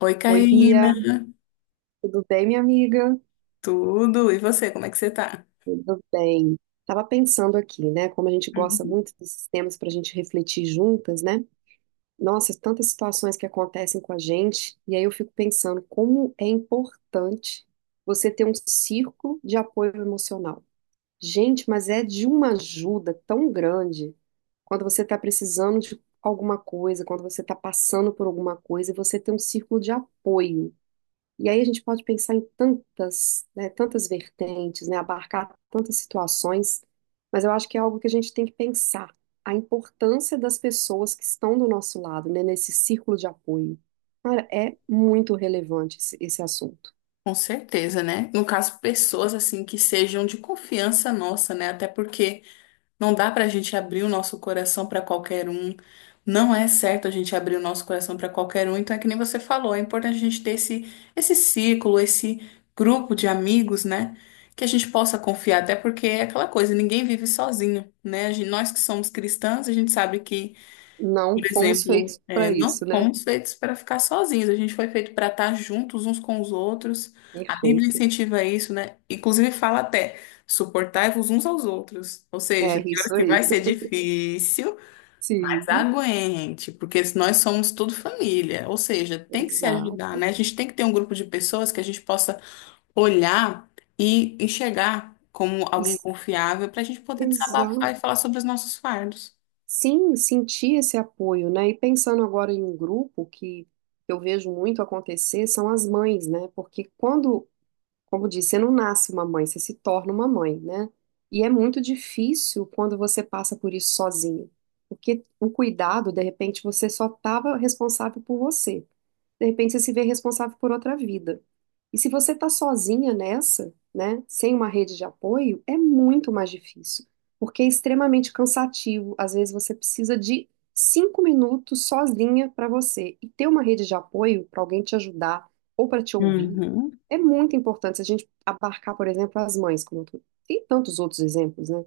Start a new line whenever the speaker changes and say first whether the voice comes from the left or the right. left: Oi,
right: Oi, Bia,
left: Karina.
right: tudo bem, minha amiga?
left: Tudo? E você, como é que você tá?
right: Tudo bem. Tava pensando aqui, né? Como a gente gosta
left: Uhum.
right: muito desses temas para a gente refletir juntas, né? Nossa, tantas situações que acontecem com a gente, e aí eu fico pensando como é importante você ter um círculo de apoio emocional. Gente, mas é de uma ajuda tão grande quando você está precisando de alguma coisa, quando você está passando por alguma coisa, e você tem um círculo de apoio. E aí a gente pode pensar em tantas, né, tantas vertentes, né, abarcar tantas situações, mas eu acho que é algo que a gente tem que pensar, a importância das pessoas que estão do nosso lado, né, nesse círculo de apoio. Cara, é muito relevante esse assunto.
left: Com certeza, né? No caso, pessoas assim que sejam de confiança nossa, né? Até porque não dá pra gente abrir o nosso coração pra qualquer um. Não é certo a gente abrir o nosso coração pra qualquer um. Então é que nem você falou, é importante a gente ter esse círculo, esse grupo de amigos, né? Que a gente possa confiar, até porque é aquela coisa, ninguém vive sozinho, né? Nós que somos cristãos, a gente sabe que,
right: Não
left: por
right: fomos
left: exemplo,
right: feitos
left: é,
right: para
left: não
right: isso, né?
left: fomos feitos para ficar sozinhos, a gente foi feito para estar juntos uns com os outros. A Bíblia
right: Perfeito.
left: incentiva isso, né? Inclusive fala até, suportai-vos uns aos outros. Ou seja,
right: É
left: tem horas
right: isso
left: que
right: aí.
left: vai ser difícil, mas
right: Sim,
left: aguente, porque nós somos tudo família. Ou seja, tem que se
right: exato.
left: ajudar, né? A gente tem que ter um grupo de pessoas que a gente possa olhar e enxergar como alguém
right: Isso-
left: confiável para a gente poder
right: Exato.
left: desabafar e falar sobre os nossos fardos.
right: Sim, sentir esse apoio, né? E pensando agora em um grupo que eu vejo muito acontecer são as mães, né? Porque quando, como disse, você não nasce uma mãe, você se torna uma mãe, né? E é muito difícil quando você passa por isso sozinho, porque o cuidado, de repente, você só estava responsável por você. De repente você se vê responsável por outra vida. E se você está sozinha nessa, né, sem uma rede de apoio, é muito mais difícil, porque é extremamente cansativo. Às vezes você precisa de 5 minutos sozinha para você. E ter uma rede de apoio para alguém te ajudar ou para te ouvir
left: Uhum.
right: é muito importante. Se a gente abarcar, por exemplo, as mães, como eu tem tantos outros exemplos, né?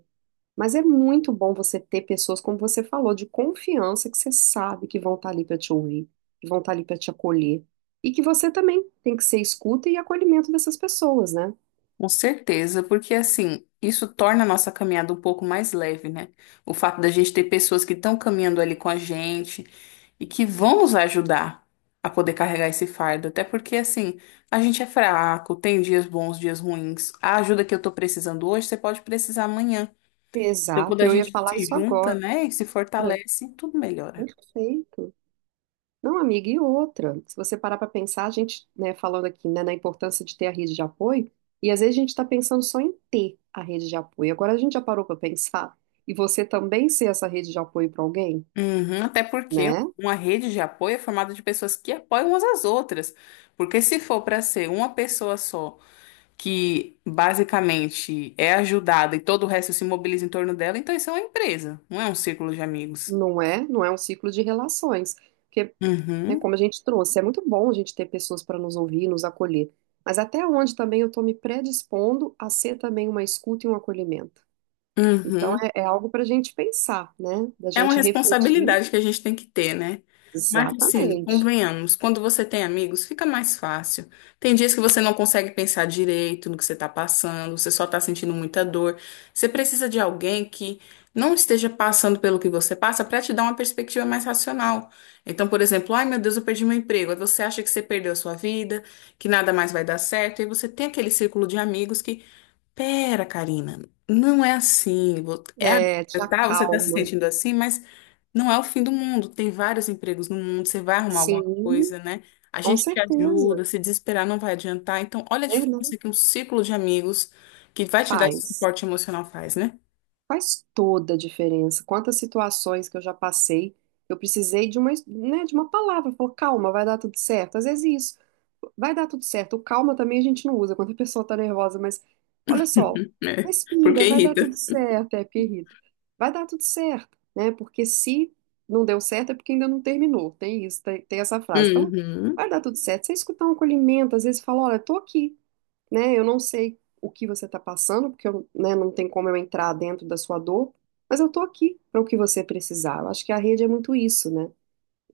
right: Mas é muito bom você ter pessoas, como você falou, de confiança, que você sabe que vão estar ali para te ouvir, que vão estar ali para te acolher. E que você também tem que ser escuta e acolhimento dessas pessoas, né?
left: Com certeza, porque assim, isso torna a nossa caminhada um pouco mais leve, né? O fato da gente ter pessoas que estão caminhando ali com a gente e que vão nos ajudar a poder carregar esse fardo. Até porque, assim, a gente é fraco, tem dias bons, dias ruins. A ajuda que eu tô precisando hoje, você pode precisar amanhã. Então, quando
right: Exato,
left: a
right: eu ia
left: gente
right: falar
left: se
right: isso
left: junta,
right: agora.
left: né, e se fortalece, tudo melhora.
right: Perfeito. Não, amiga, e outra? Se você parar para pensar, a gente, né, falando aqui, né, na importância de ter a rede de apoio, e às vezes a gente está pensando só em ter a rede de apoio. Agora a gente já parou para pensar, e você também ser essa rede de apoio para alguém,
left: Uhum, até porque
right: né?
left: uma rede de apoio é formada de pessoas que apoiam umas às outras. Porque se for para ser uma pessoa só que basicamente é ajudada e todo o resto se mobiliza em torno dela, então isso é uma empresa, não é um círculo de amigos.
right: Não é? Não é um ciclo de relações. Porque, né,
left: Uhum,
right: como a gente trouxe, é muito bom a gente ter pessoas para nos ouvir, nos acolher. Mas até onde também eu estou me predispondo a ser também uma escuta e um acolhimento. Então,
left: uhum.
right: é algo para a gente pensar, né? Da
left: É uma
right: gente refletir.
left: responsabilidade que a gente tem que ter, né? Mas assim,
right: Exatamente.
left: convenhamos, quando você tem amigos, fica mais fácil. Tem dias que você não consegue pensar direito no que você está passando, você só está sentindo muita dor. Você precisa de alguém que não esteja passando pelo que você passa para te dar uma perspectiva mais racional. Então, por exemplo, ai meu Deus, eu perdi meu emprego. Aí você acha que você perdeu a sua vida, que nada mais vai dar certo, e você tem aquele círculo de amigos que: pera, Karina, não é assim. É
right: É, te
left: agora, tá? Você está se
right: acalma.
left: sentindo assim, mas não é o fim do mundo. Tem vários empregos no mundo, você vai arrumar alguma
right: Sim,
left: coisa, né? A
right: com
left: gente te
right: certeza.
left: ajuda, se desesperar não vai adiantar. Então, olha a
right: Verdade.
left: diferença que um círculo de amigos que vai te dar esse
right: Faz.
left: suporte emocional faz, né?
right: Faz toda a diferença. Quantas situações que eu já passei, eu precisei de uma, né, de uma palavra. Falou, calma, vai dar tudo certo. Às vezes isso, vai dar tudo certo. O calma também a gente não usa quando a pessoa tá nervosa, mas olha só,
left: É,
right: respira,
left: porque
right: vai dar
left: irrita.
right: tudo certo. É, porque irrita. Vai dar tudo certo, né? Porque se não deu certo é porque ainda não terminou. Tem isso, tem essa frase. Então,
left: Uhum,
right: vai dar tudo certo. Você escutar um acolhimento, às vezes fala, olha, tô aqui, né? Eu não sei o que você está passando, porque eu, né, não tem como eu entrar dentro da sua dor, mas eu estou aqui para o que você precisar. Eu acho que a rede é muito isso, né?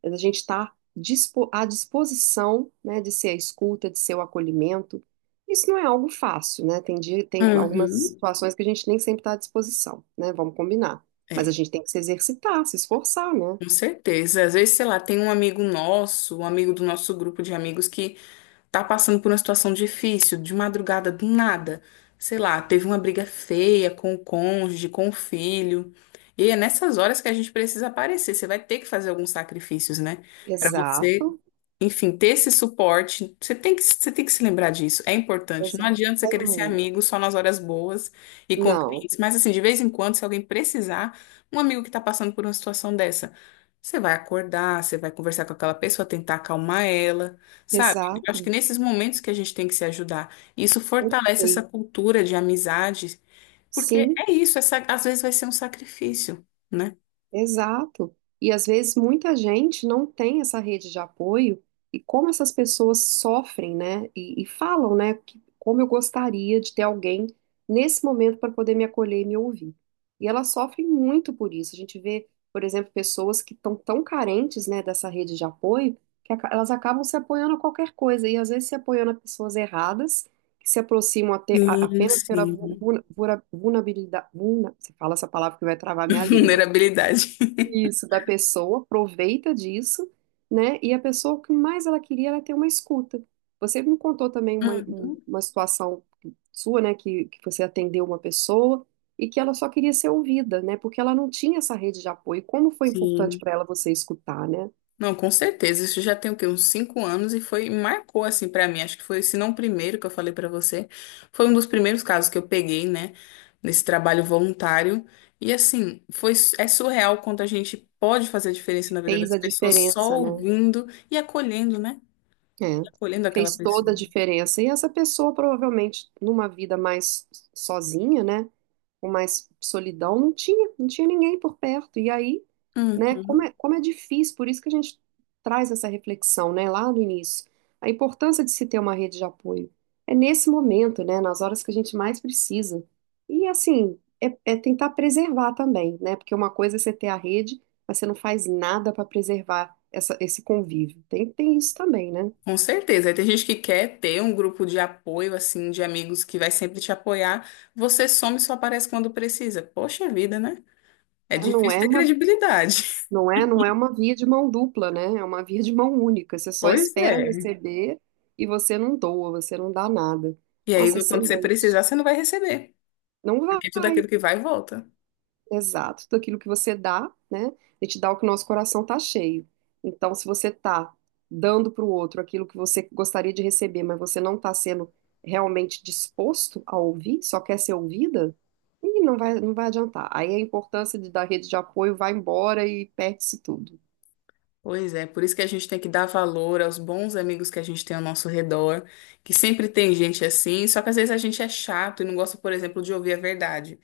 right: A gente está à disposição, né, de ser a escuta, de ser o acolhimento. Isso não é algo fácil, né? Tem dia, tem algumas
left: uhum.
right: situações que a gente nem sempre está à disposição, né? Vamos combinar. Mas a
left: É,
right: gente tem que se exercitar, se esforçar, né?
left: com certeza. Às vezes, sei lá, tem um amigo nosso, um amigo do nosso grupo de amigos que tá passando por uma situação difícil, de madrugada, do nada, sei lá, teve uma briga feia com o cônjuge, com o filho. E é nessas horas que a gente precisa aparecer. Você vai ter que fazer alguns sacrifícios, né? Pra você
right: Exato,
left: enfim, ter esse suporte, você tem que se lembrar disso, é importante. Não
right: exato.
left: adianta você
right: É
left: querer ser
right: muito.
left: amigo só nas horas boas e
right: Não,
left: convenientes, mas assim, de vez em quando, se alguém precisar, um amigo que está passando por uma situação dessa, você vai acordar, você vai conversar com aquela pessoa, tentar acalmar ela, sabe? Eu acho que
right: exato,
left: nesses momentos que a gente tem que se ajudar, isso fortalece essa
right: perfeito.
left: cultura de amizade, porque
right: Sim.
left: é isso, às vezes vai ser um sacrifício, né?
right: Exato. E às vezes muita gente não tem essa rede de apoio, e como essas pessoas sofrem, né? e, falam, né? que- como eu gostaria de ter alguém nesse momento para poder me acolher e me ouvir. E elas sofrem muito por isso. A gente vê, por exemplo, pessoas que estão tão carentes, né, dessa rede de apoio, que elas acabam se apoiando a qualquer coisa, e às vezes se apoiando a pessoas erradas, que se aproximam
left: Sim,
right: apenas pela
left: sim.
right: vulnerabilidade. Você fala essa palavra que vai travar minha língua
left: Vulnerabilidade.
right: isso, da pessoa, aproveita disso, né? E a pessoa, o que mais ela queria era ter uma escuta. Você me contou também
left: Uhum.
right: uma situação sua, né? Que você atendeu uma pessoa e que ela só queria ser ouvida, né? Porque ela não tinha essa rede de apoio. Como foi importante
left: Sim.
right: para ela você escutar, né?
left: Não, com certeza. Isso já tem o quê? Uns 5 anos e foi, marcou assim pra mim. Acho que foi, se não o primeiro que eu falei pra você, foi um dos primeiros casos que eu peguei, né, nesse trabalho voluntário. E assim, é surreal quanto a gente pode fazer a diferença na vida
right: Fez
left: das
right: a
left: pessoas só
right: diferença, né?
left: ouvindo e acolhendo, né?
right: É,
left: E acolhendo aquela
right: fez
left: pessoa.
right: toda a diferença. E essa pessoa, provavelmente, numa vida mais sozinha, né? Com mais solidão não tinha ninguém por perto. E aí, né,
left: Uhum.
right: como é difícil, por isso que a gente traz essa reflexão, né, lá no início, a importância de se ter uma rede de apoio. É nesse momento, né, nas horas que a gente mais precisa. E assim, é, é tentar preservar também, né, porque uma coisa é você ter a rede, mas você não faz nada para preservar essa, esse convívio. Tem isso também, né?
left: Com certeza. Aí tem gente que quer ter um grupo de apoio, assim, de amigos que vai sempre te apoiar. Você some e só aparece quando precisa. Poxa vida, né? É
right: Não
left: difícil
right: é
left: ter
right: uma
left: credibilidade.
right: Não é, não é uma via de mão dupla, né? É uma via de mão única. Você só
left: Pois
right: espera
left: é.
right: receber e você não doa, você não dá nada.
left: E aí,
right: Nossa,
left: quando você
right: excelente.
left: precisar, você não vai receber,
right: Não
left: porque tudo
right: vai.
left: aquilo que vai, volta.
right: Exato. Tudo aquilo que você dá, né? A gente dá o que o nosso coração tá cheio. Então, se você tá dando para o outro aquilo que você gostaria de receber, mas você não tá sendo realmente disposto a ouvir, só quer ser ouvida, e não vai, não vai adiantar. Aí a importância de, da rede de apoio vai embora e perde-se tudo.
left: Pois é, por isso que a gente tem que dar valor aos bons amigos que a gente tem ao nosso redor, que sempre tem gente assim, só que às vezes a gente é chato e não gosta, por exemplo, de ouvir a verdade.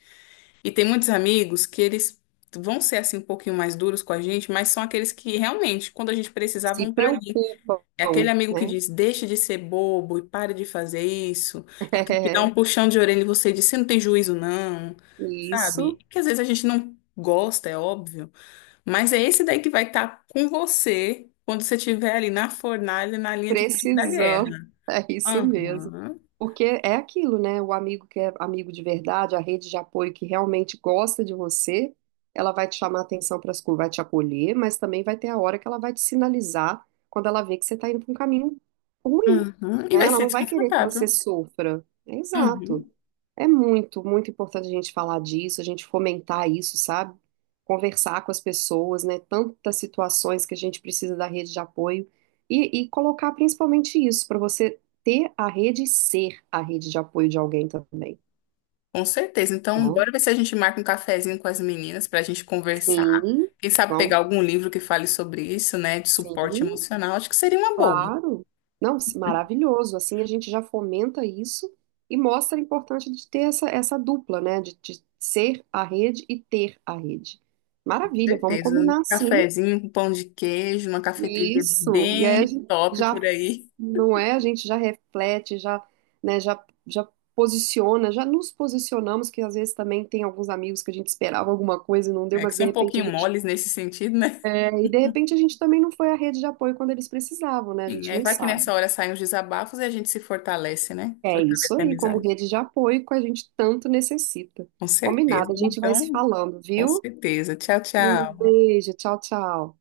left: E tem muitos amigos que eles vão ser assim um pouquinho mais duros com a gente, mas são aqueles que realmente, quando a gente precisar, vão
right: Se
left: estar ali.
right: preocupam,
left: É aquele amigo que
right: né?
left: diz, deixe de ser bobo e pare de fazer isso. É aquele que dá
right: É,
left: um puxão de orelha e você diz, você não tem juízo, não. Sabe?
right: isso
left: Que às vezes a gente não gosta, é óbvio. Mas é esse daí que vai estar com você quando você estiver ali na fornalha, na linha de frente da
right: precisamos,
left: guerra.
right: é isso mesmo.
left: Aham.
right: Porque é aquilo, né? O amigo que é amigo de verdade, a rede de apoio que realmente gosta de você, ela vai te chamar atenção para as coisas, vai te acolher, mas também vai ter a hora que ela vai te sinalizar quando ela vê que você está indo para um caminho ruim,
left: Uhum. E
right: né?
left: vai
right: Ela
left: ser
right: não vai querer que você
left: desconfortável.
right: sofra. É exato.
left: Uhum.
right: É muito, muito importante a gente falar disso, a gente fomentar isso, sabe? Conversar com as pessoas, né? Tantas situações que a gente precisa da rede de apoio e, colocar principalmente isso, para você ter a rede e ser a rede de apoio de alguém também,
left: Com certeza. Então,
right: né?
left: bora ver se a gente marca um cafezinho com as meninas para a gente conversar.
right: Sim,
left: Quem sabe pegar
right: vamos,
left: algum livro que fale sobre isso, né? De suporte
right: sim,
left: emocional. Acho que seria uma boa.
right: claro. Não, maravilhoso. Assim a gente já fomenta isso e mostra a importância de ter essa, dupla, né? de ser a rede e ter a rede.
left: Com
right: Maravilha, vamos
left: certeza. Um
right: combinar sim.
left: cafezinho com pão de queijo, uma cafeteria
right: Isso. E aí
left: bem
right: a gente
left: top
right: já
left: por aí,
right: não é, a gente já reflete, já, né, já posiciona, já nos posicionamos, que às vezes também tem alguns amigos que a gente esperava alguma coisa e não deu,
left: né? Que
right: mas de
left: são um
right: repente a
left: pouquinho
right: gente
left: moles nesse sentido, né?
right: é, e de repente a gente também não foi a rede de apoio quando eles precisavam, né? A
left: E
right: gente
left: aí
right: não
left: vai que nessa
right: sabe.
left: hora saem os desabafos e a gente se fortalece, né?
right: É isso
left: Fortalece a
right: aí, como
left: amizade.
right: rede de apoio que a gente tanto necessita.
left: Com certeza.
right: Combinado, a gente vai se
left: Então,
right: falando,
left: com
right: viu?
left: certeza. Tchau,
right: Um
left: tchau.
right: beijo, tchau, tchau.